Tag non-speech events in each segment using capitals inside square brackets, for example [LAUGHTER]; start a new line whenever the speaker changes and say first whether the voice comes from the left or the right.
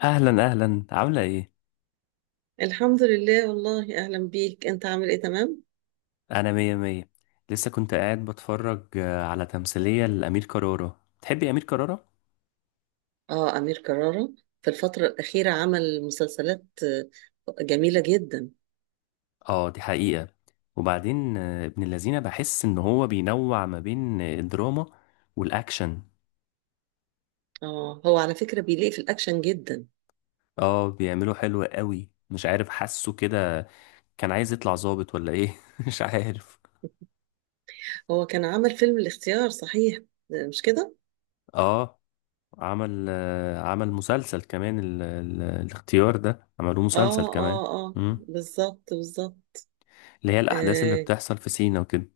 left: اهلا اهلا، عامله ايه؟
right: الحمد لله والله أهلا بيك، أنت عامل إيه؟ تمام؟
left: انا مية مية. لسه كنت قاعد بتفرج على تمثيلية لأمير كرارة. تحبي أمير كرارة؟
right: آه، أمير كرارة في الفترة الأخيرة عمل مسلسلات جميلة جدا.
left: اه، دي حقيقة. وبعدين ابن اللذينة، بحس ان هو بينوع ما بين الدراما والاكشن.
right: آه، هو على فكرة بيليق في الأكشن جدا.
left: اه، بيعمله حلو قوي، مش عارف، حاسه كده. كان عايز يطلع ظابط ولا ايه [LAUGHS] مش عارف.
right: هو كان عمل فيلم الاختيار، صحيح؟ مش كده؟
left: اه، عمل مسلسل كمان، ال ال الاختيار ده عملوه مسلسل
right: آه
left: كمان.
right: آه آه
left: مم.
right: بالظبط بالظبط.
left: اللي هي الاحداث اللي
right: آه
left: بتحصل في سينا وكده.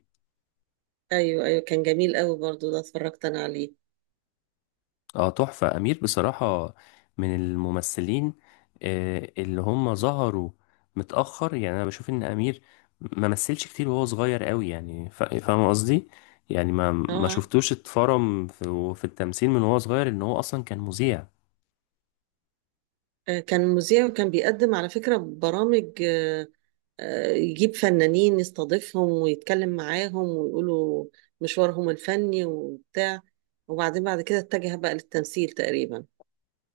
right: أيوه أيوه، كان جميل قوي برضو ده، اتفرجت أنا عليه.
left: اه، تحفة أمير بصراحة، من الممثلين اللي هم ظهروا متأخر. يعني أنا بشوف إن أمير ما مثلش كتير وهو صغير قوي، يعني فاهم قصدي. يعني ما
right: آه
left: شفتوش اتفرم في التمثيل من وهو صغير، إن هو أصلا كان مذيع.
right: كان مذيع وكان بيقدم على فكرة برامج، يجيب فنانين يستضيفهم ويتكلم معاهم ويقولوا مشوارهم الفني وبتاع. وبعدين بعد كده اتجه بقى للتمثيل تقريبا.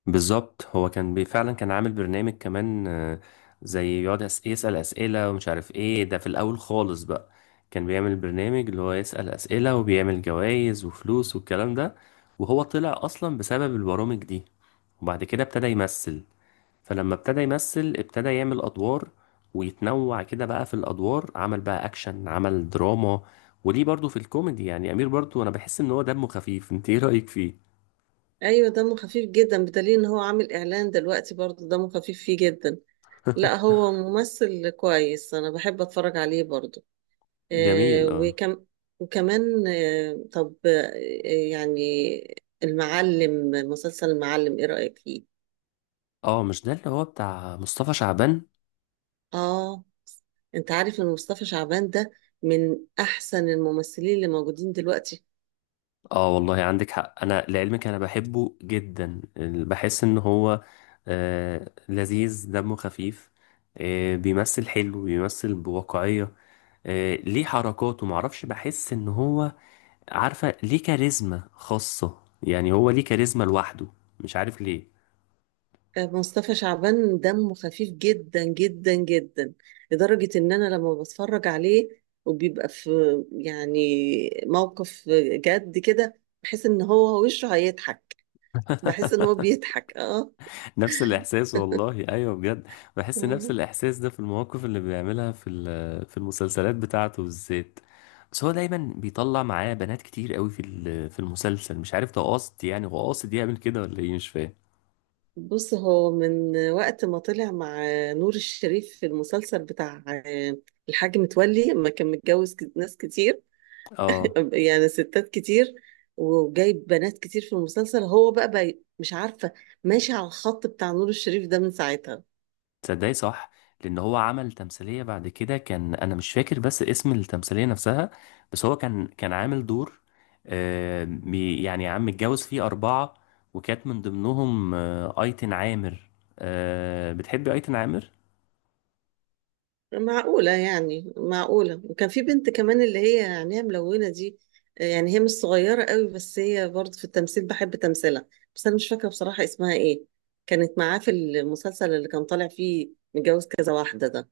left: بالظبط، هو كان فعلا كان عامل برنامج كمان، زي يقعد يسأل أسئلة، ومش عارف ايه ده في الأول خالص بقى. كان بيعمل برنامج اللي هو يسأل أسئلة، وبيعمل جوائز وفلوس والكلام ده، وهو طلع أصلا بسبب البرامج دي. وبعد كده ابتدى يمثل. فلما ابتدى يمثل، ابتدى يعمل أدوار ويتنوع كده بقى في الأدوار. عمل بقى أكشن، عمل دراما، وليه برضو في الكوميدي. يعني أمير برضو أنا بحس إن هو دمه خفيف. انت ايه رأيك فيه؟
right: ايوه دمه خفيف جدا، بدليل ان هو عامل اعلان دلوقتي برضه دمه خفيف فيه جدا. لا هو ممثل كويس، انا بحب اتفرج عليه برضه. آه
left: جميل، اه.
right: وكم وكمان آه طب آه يعني المعلم، مسلسل المعلم ايه رأيك فيه؟
left: اه، مش ده اللي هو بتاع مصطفى شعبان؟
right: اه، انت عارف ان مصطفى شعبان ده من احسن الممثلين اللي موجودين دلوقتي.
left: اه والله، عندك حق، انا لعلمك انا بحبه جدا. بحس ان هو لذيذ، دمه خفيف، بيمثل حلو، بيمثل بواقعية، ليه حركاته، معرفش، بحس ان هو، عارفة، ليه كاريزما خاصة. يعني هو ليه كاريزما لوحده، مش عارف ليه.
right: آه، مصطفى شعبان دمه خفيف جدا جدا جدا، لدرجة ان انا لما بتفرج عليه وبيبقى في يعني موقف جد كده بحس ان هو وشه هيضحك، بحس ان هو بيضحك. اه.
left: نفس الإحساس والله، أيوه بجد. بحس نفس
right: آه.
left: الإحساس ده في المواقف اللي بيعملها في في المسلسلات بتاعته بالذات. بس هو دايما بيطلع معاه بنات كتير قوي في في المسلسل. مش عارف ده قاصد، يعني هو قاصد يعمل كده ولا إيه، مش فاهم.
right: بص، هو من وقت ما طلع مع نور الشريف في المسلسل بتاع الحاج متولي لما كان متجوز ناس كتير،
left: اه
right: يعني ستات كتير، وجايب بنات كتير في المسلسل، هو بقى، مش عارفة، ماشي على الخط بتاع نور الشريف ده من ساعتها.
left: تصدقي، صح، لان هو عمل تمثيليه بعد كده، كان انا مش فاكر بس اسم التمثيليه نفسها، بس هو كان عامل دور، يعني عم متجوز فيه اربعه، وكانت من ضمنهم ايتن عامر. بتحبي ايتن عامر؟
right: معقولة يعني؟ معقولة. وكان في بنت كمان اللي هي عينيها ملونة دي، يعني هي مش صغيرة قوي، بس هي برضه في التمثيل بحب تمثيلها. بس أنا مش فاكرة بصراحة اسمها إيه، كانت معاه في المسلسل اللي كان طالع فيه متجوز كذا واحدة ده.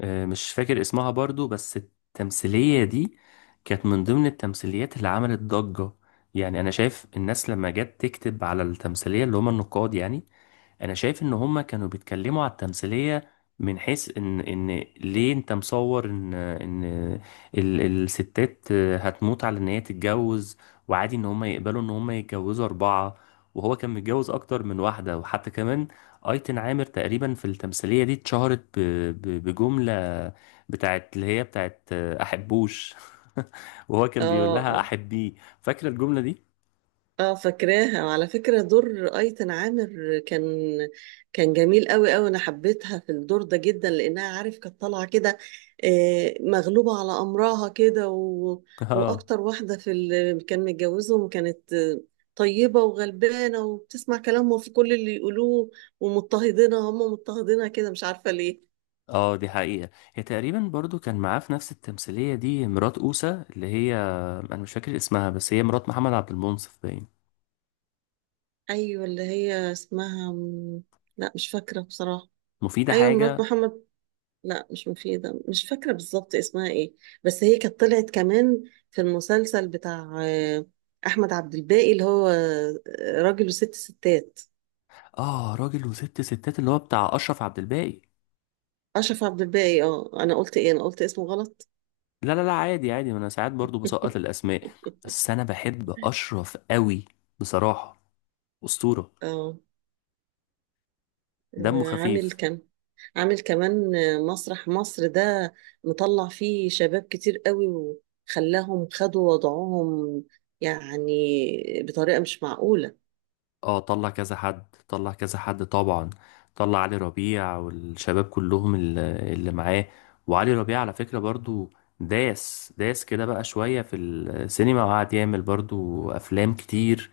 left: مش فاكر اسمها برضو، بس التمثيليه دي كانت من ضمن التمثيليات اللي عملت ضجه. يعني انا شايف الناس لما جت تكتب على التمثيليه، اللي هم النقاد يعني، انا شايف ان هما كانوا بيتكلموا على التمثيلية من حيث ان ليه انت مصور ان الستات هتموت على ان هي تتجوز، وعادي ان هما يقبلوا ان هما يتجوزوا اربعة. وهو كان متجوز اكتر من واحدة، وحتى كمان ايتن عامر تقريبا في التمثيلية دي اتشهرت بجملة، بتاعت اللي هي بتاعت احبوش، [LAUGHS] وهو كان بيقول
right: اه.
left: لها
right: آه.
left: احبيه. فاكرة الجملة دي؟
right: اه، فاكراها. وعلى فكرة دور ايتن عامر كان كان جميل قوي قوي، انا حبيتها في الدور ده جدا، لانها عارف كانت طالعة كده مغلوبة على امرها كده و...
left: [LAUGHS] اه.
right: واكتر واحدة في اللي كان متجوزهم كانت طيبة وغلبانة وبتسمع كلامهم في كل اللي يقولوه، ومضطهدينها، هم مضطهدينها كده مش عارفة ليه.
left: اه، دي حقيقة. هي تقريبا برضو كان معاه في نفس التمثيلية دي مرات أوسة، اللي هي أنا مش فاكر اسمها، بس هي مرات محمد عبد المنصف باين.
right: ايوه اللي هي اسمها لا مش فاكرة بصراحة.
left: مفيدة
right: ايوه مرات
left: حاجة.
right: محمد، لا مش مفيدة، مش فاكرة بالظبط اسمها ايه. بس هي كانت طلعت كمان في المسلسل بتاع أحمد عبد الباقي اللي هو راجل وست ستات.
left: اه، راجل وست ستات اللي هو بتاع أشرف عبد الباقي.
right: أشرف عبد الباقي، اه أنا قلت ايه، أنا قلت اسمه غلط.
left: لا لا لا، عادي عادي، ما أنا ساعات برضو بسقط
right: [LAUGHS]
left: الأسماء. بس أنا بحب أشرف قوي، بصراحة، أسطورة،
right: اه.
left: دمه
right: آه، عامل
left: خفيف.
right: كم عامل كمان مسرح مصر ده مطلع فيه شباب كتير قوي وخلاهم خدوا وضعهم يعني بطريقة مش معقولة.
left: اه، طلع كذا حد، طلع كذا حد، طبعا. طلع علي ربيع والشباب كلهم اللي معاه. وعلي ربيع على فكرة برضو داس داس كده بقى شوية في السينما، وقعد يعمل برضو أفلام كتير،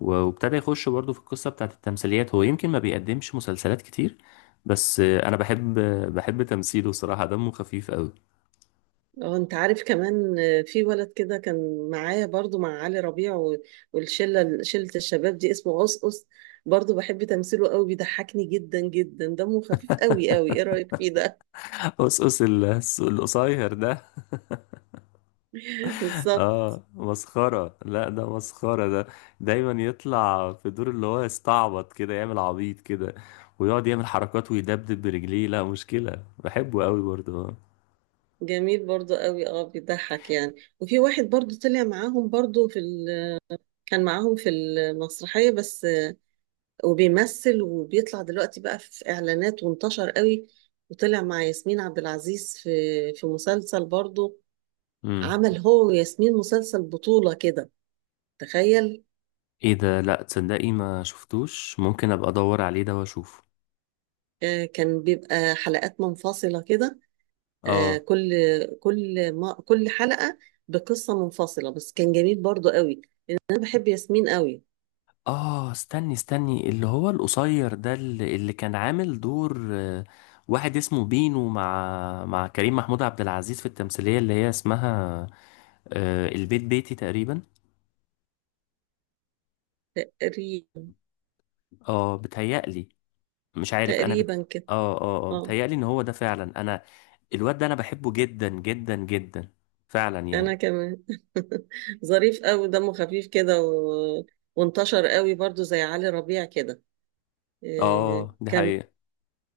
left: و- وابتدى يخش برضو في القصة بتاعت التمثيليات. هو يمكن ما بيقدمش مسلسلات كتير، بس أنا بحب تمثيله، صراحة دمه خفيف أوي.
right: اه انت عارف كمان، في ولد كده كان معايا برضو مع علي ربيع والشله الشباب دي اسمه قصقص، برضو بحب تمثيله قوي، بيضحكني جدا جدا، دمه خفيف قوي قوي، ايه رايك فيه ده؟
left: [LAUGHS] قصقص، القصير ده.
right: [LAUGHS] بالظبط.
left: اه مسخرة، لا ده مسخرة ده. دايما يطلع في دور اللي هو يستعبط كده، يعمل عبيط كده، ويقعد يعمل حركات ويدبدب برجليه. لا مشكلة، بحبه قوي برضه، اه.
right: جميل برضو قوي، اه بيضحك يعني. وفي واحد برضو طلع معاهم برضو في ال... كان معاهم في المسرحيه بس، وبيمثل وبيطلع دلوقتي بقى في اعلانات وانتشر قوي، وطلع مع ياسمين عبد العزيز في في مسلسل برضو.
left: امم.
right: عمل هو وياسمين مسلسل بطولة كده، تخيل.
left: ايه ده؟ لا تصدقي ما شفتوش، ممكن ابقى ادور عليه ده واشوفه.
right: آه، كان بيبقى حلقات منفصلة كده. آه،
left: اه
right: كل كل ما كل حلقة بقصة منفصلة، بس كان جميل برضو قوي، لأن أنا بحب ياسمين قوي.
left: اه، استني استني، اللي هو القصير ده اللي كان عامل دور، واحد اسمه بينو، مع كريم محمود عبد العزيز في التمثيلية اللي هي اسمها البيت بيتي تقريبا.
right: تقريبا.
left: اه بتهيألي، مش عارف انا
right: تقريبا كده.
left: اه اه اه،
right: اه
left: بتهيألي ان هو ده فعلا، انا الواد ده انا بحبه جدا جدا جدا فعلا
right: أنا
left: يعني.
right: كمان. [LAUGHS] ظريف قوي، دمه خفيف كده و... وانتشر قوي برضو زي علي ربيع كده. آه،
left: اه، دي
right: كان
left: حقيقة.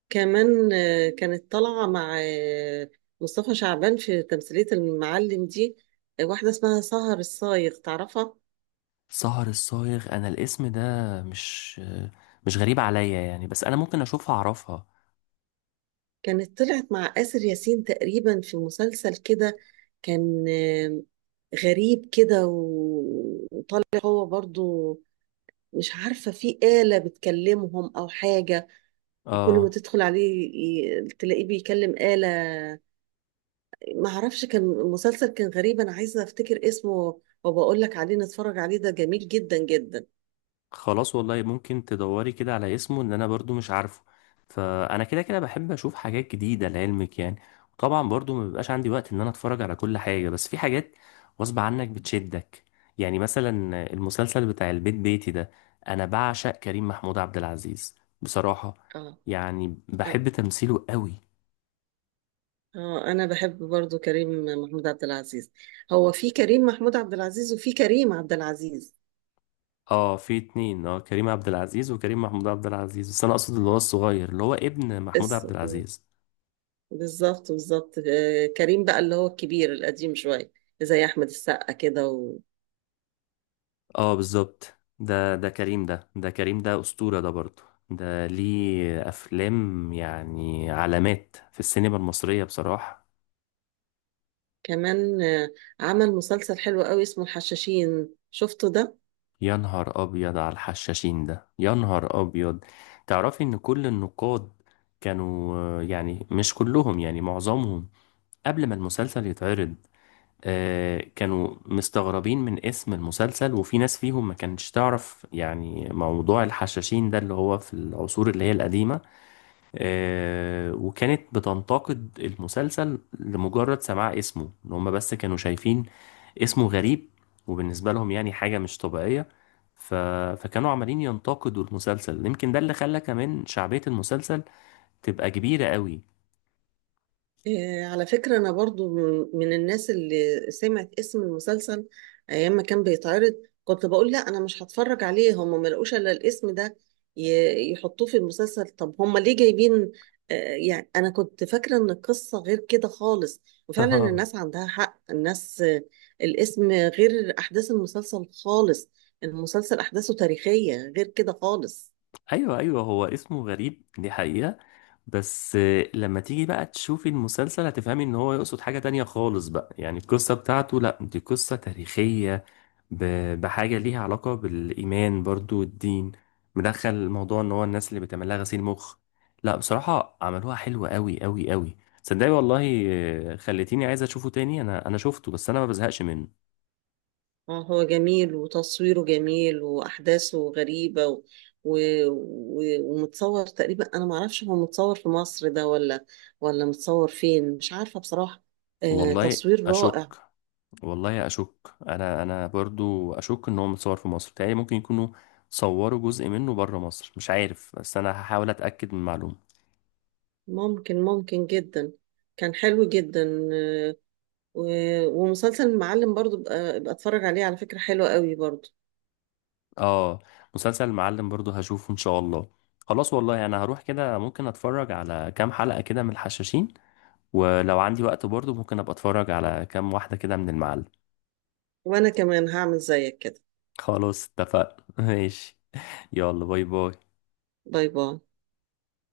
right: كمان كانت طالعة مع مصطفى شعبان في تمثيلية المعلم دي واحدة اسمها سهر الصايغ، تعرفها؟
left: سهر الصايغ، انا الاسم ده مش مش غريب عليا يعني، بس انا ممكن اشوفها اعرفها.
right: كانت طلعت مع آسر ياسين تقريبا في مسلسل كده، كان غريب كده وطالع هو برضو مش عارفة في آلة بتكلمهم أو حاجة، وكل ما
left: اه
right: تدخل عليه تلاقيه بيكلم آلة. ما اعرفش، كان مسلسل كان غريب، انا عايزه افتكر اسمه وبقول لك عليه، نتفرج عليه ده جميل جدا جدا.
left: خلاص والله، ممكن تدوري كده على اسمه، ان انا برضو مش عارفه. فانا كده كده بحب اشوف حاجات جديدة لعلمك يعني. وطبعا برضو ما بيبقاش عندي وقت ان انا اتفرج على كل حاجة، بس في حاجات غصب عنك بتشدك، يعني مثلا المسلسل بتاع البيت بيتي ده. انا بعشق كريم محمود عبد العزيز، بصراحة،
right: اه.
left: يعني
right: أنا-
left: بحب تمثيله قوي.
right: اه انا بحب برضو كريم محمود عبد العزيز. هو في كريم محمود عبد العزيز وفي كريم عبد العزيز.
left: اه، في اتنين، اه، كريم عبد العزيز وكريم محمود عبد العزيز، بس انا اقصد اللي هو الصغير، اللي هو ابن محمود
right: اس
left: عبد
right: م.
left: العزيز.
right: بالظبط بالظبط. كريم بقى اللي هو الكبير القديم شويه، زي احمد السقا كده.
left: اه بالظبط، ده كريم، ده كريم، ده أسطورة ده برضه، ده ليه أفلام يعني علامات في السينما المصرية بصراحة.
right: وكمان عمل مسلسل حلو قوي اسمه الحشاشين، شفته ده؟
left: يا نهار أبيض على الحشاشين ده، يا نهار أبيض. تعرفي إن كل النقاد كانوا، يعني مش كلهم يعني معظمهم، قبل ما المسلسل يتعرض، كانوا مستغربين من اسم المسلسل، وفي ناس فيهم ما كانتش تعرف يعني موضوع الحشاشين ده اللي هو في العصور اللي هي القديمة. وكانت بتنتقد المسلسل لمجرد سماع اسمه، ان هم بس كانوا شايفين اسمه غريب، وبالنسبة لهم يعني حاجة مش طبيعية. ف... فكانوا عمالين ينتقدوا المسلسل، يمكن ده اللي خلى كمان شعبية المسلسل تبقى كبيرة قوي.
right: على فكرة أنا برضو من الناس اللي سمعت اسم المسلسل أيام ما كان بيتعرض كنت بقول لا أنا مش هتفرج عليه، هم ما لقوش إلا الاسم ده يحطوه في المسلسل، طب هم ليه جايبين يعني أنا كنت فاكرة إن القصة غير كده خالص. وفعلا الناس
left: [LAUGHS]
right: عندها حق، الناس الاسم غير أحداث المسلسل خالص، المسلسل أحداثه تاريخية غير كده خالص.
left: ايوه ايوه، هو اسمه غريب دي حقيقة. بس لما تيجي بقى تشوفي المسلسل هتفهمي ان هو يقصد حاجة تانية خالص بقى، يعني القصة بتاعته لا، دي قصة تاريخية، بحاجة ليها علاقة بالإيمان برضو والدين، مدخل موضوع إن هو الناس اللي بتعمل لها غسيل مخ. لا بصراحة عملوها حلوة أوي أوي أوي، صدقني والله. خليتيني عايز أشوفه تاني، أنا شفته بس أنا ما بزهقش منه.
right: اه هو جميل، وتصويره جميل، واحداثه غريبه و... و... و... ومتصور تقريبا، انا ما اعرفش هو متصور في مصر ده ولا ولا متصور فين، مش عارفه بصراحه. آه
left: والله
right: تصوير رائع.
left: أشك. والله أشك أنا برضو أشك إن هو متصور في مصر تاني. ممكن يكونوا صوروا جزء منه بره مصر، مش عارف، بس أنا هحاول أتأكد من المعلومة.
right: ممكن ممكن جدا. كان حلو جدا، آه. و... ومسلسل المعلم برضو بقى اتفرج عليه على فكره، حلوه قوي برضو.
left: اه، مسلسل المعلم برضو هشوفه ان شاء الله. خلاص والله، انا هروح كده ممكن اتفرج على كام حلقة كده من الحشاشين، ولو عندي وقت برضو ممكن ابقى اتفرج على كام واحدة كده من المعلم.
right: وانا كمان هعمل زيك كده.
left: خلاص اتفقنا [LAUGHS] ماشي. يلا باي باي.
right: باي باي.